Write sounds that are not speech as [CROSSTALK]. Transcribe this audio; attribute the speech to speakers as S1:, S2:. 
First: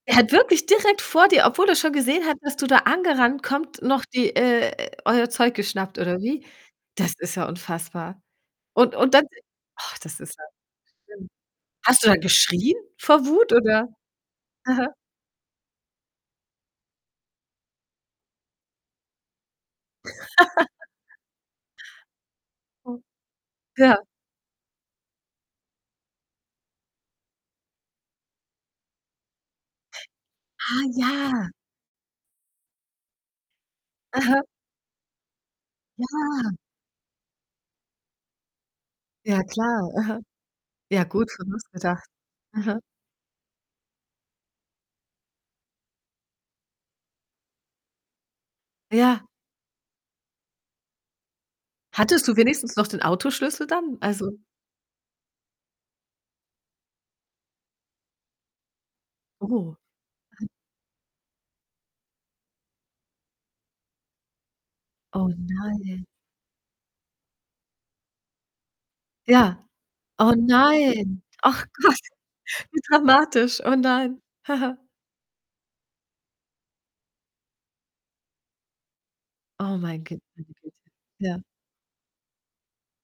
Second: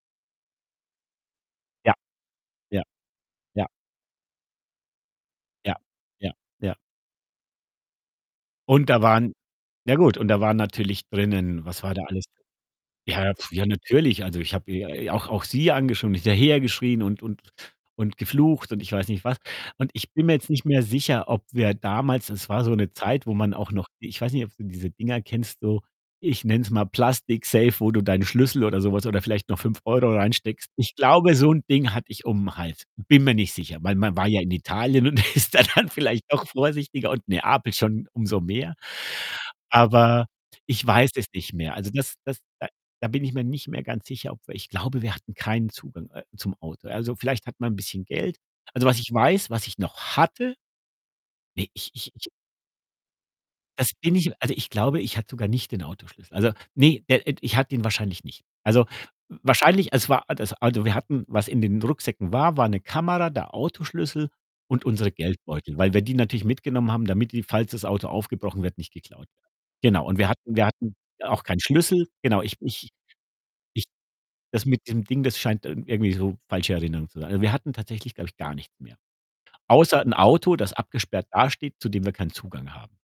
S1: Er hat wirklich direkt vor dir, obwohl er schon
S2: Ja,
S1: gesehen hat, dass du da
S2: ja,
S1: angerannt
S2: ja.
S1: kommt, noch die äh, euer Zeug
S2: Ja,
S1: geschnappt oder
S2: ja,
S1: wie?
S2: ja.
S1: Das ist ja unfassbar
S2: Und
S1: und
S2: da
S1: und dann
S2: waren na
S1: ach,
S2: gut,
S1: das
S2: und
S1: ist
S2: da
S1: ja
S2: waren natürlich
S1: schlimm.
S2: drinnen was war da
S1: Hast du da
S2: alles [UNINTELLIGIBLE]
S1: geschrien vor
S2: ja [LIP TRILL]
S1: Wut
S2: ja
S1: oder
S2: natürlich, also ich habe
S1: aha.
S2: äh äh, auch auch sie [UNINTELLIGIBLE] und hinterher geschrien und und und geflucht und ich weiß nicht was und ich bin mir jetzt nicht mehr
S1: [LAUGHS]
S2: sicher, ob wir damals das war so 'ne
S1: [UNINTELLIGIBLE]
S2: Zeit, wo man auch noch
S1: Ja.
S2: ich weiß nicht, ob du diese Dinger kennst, so, ich nenne es mal Plastiksafe, wo du deinen Schlüssel oder sowas oder vielleicht noch 5 € reinsteckst.
S1: Ha,
S2: Ich glaube, so
S1: ja.
S2: 'n Ding hatte ich um 'n Hals, bin mir nicht sicher, weil man war ja
S1: Aha.
S2: in Italien und ist da dann vielleicht
S1: Ja.
S2: doch vorsichtiger und Neapel schon umso mehr.
S1: Ja, klar, aha.
S2: Aber ich
S1: Ja
S2: weiß das
S1: gut,
S2: nicht mehr. Also,
S1: [UNINTELLIGIBLE]
S2: das das da
S1: Aha.
S2: da bin ich mir nicht mehr ganz sicher, aber ich glaube, wir hatten keinen Zugang, äh, zum Auto. Also, vielleicht hat man 'n bisschen Geld. Also, was ich
S1: Ja.
S2: weiß, was ich noch hatte Ne, ich ich
S1: Hattest
S2: ich
S1: du wenigstens noch den Autoschlüssel
S2: Das
S1: dann?
S2: bin
S1: Also
S2: ich also, ich glaube, ich hatte sogar nicht den Autoschlüssel. Also ne, der, äh, d ich hatte ihn wahrscheinlich nicht. Also, w
S1: Oh.
S2: wahrscheinlich es war a
S1: [UNINTELLIGIBLE]
S2: das also, wir hatten was in den Rucksäcken war, war 'ne Kamera, der Autoschlüssel und unsere
S1: Oh,
S2: Geldbeutel, weil wir
S1: nein.
S2: die natürlich mitgenommen haben, damit die, falls das Auto aufgebrochen wird, nicht geklaut wird.
S1: Ja,
S2: Genau und wir
S1: oh,
S2: hatten wir hatten
S1: nein,
S2: auch keinen
S1: ach Gott,
S2: Schlüssel genau, ich
S1: wie
S2: ich
S1: dramatisch, oh
S2: ich
S1: nein.
S2: das
S1: [GIGGLES]
S2: mit dem Ding, das scheint, äh, irgendwie so falsche Erinnerung zu sein. Also, wir hatten tatsächlich, glaube ich, gar nicht mehr,
S1: Oh, mei
S2: außer 'n
S1: g meine
S2: Auto,
S1: Güte,
S2: das abgesperrt
S1: ja.
S2: dasteht, zu dem wir keinen Zugang haben.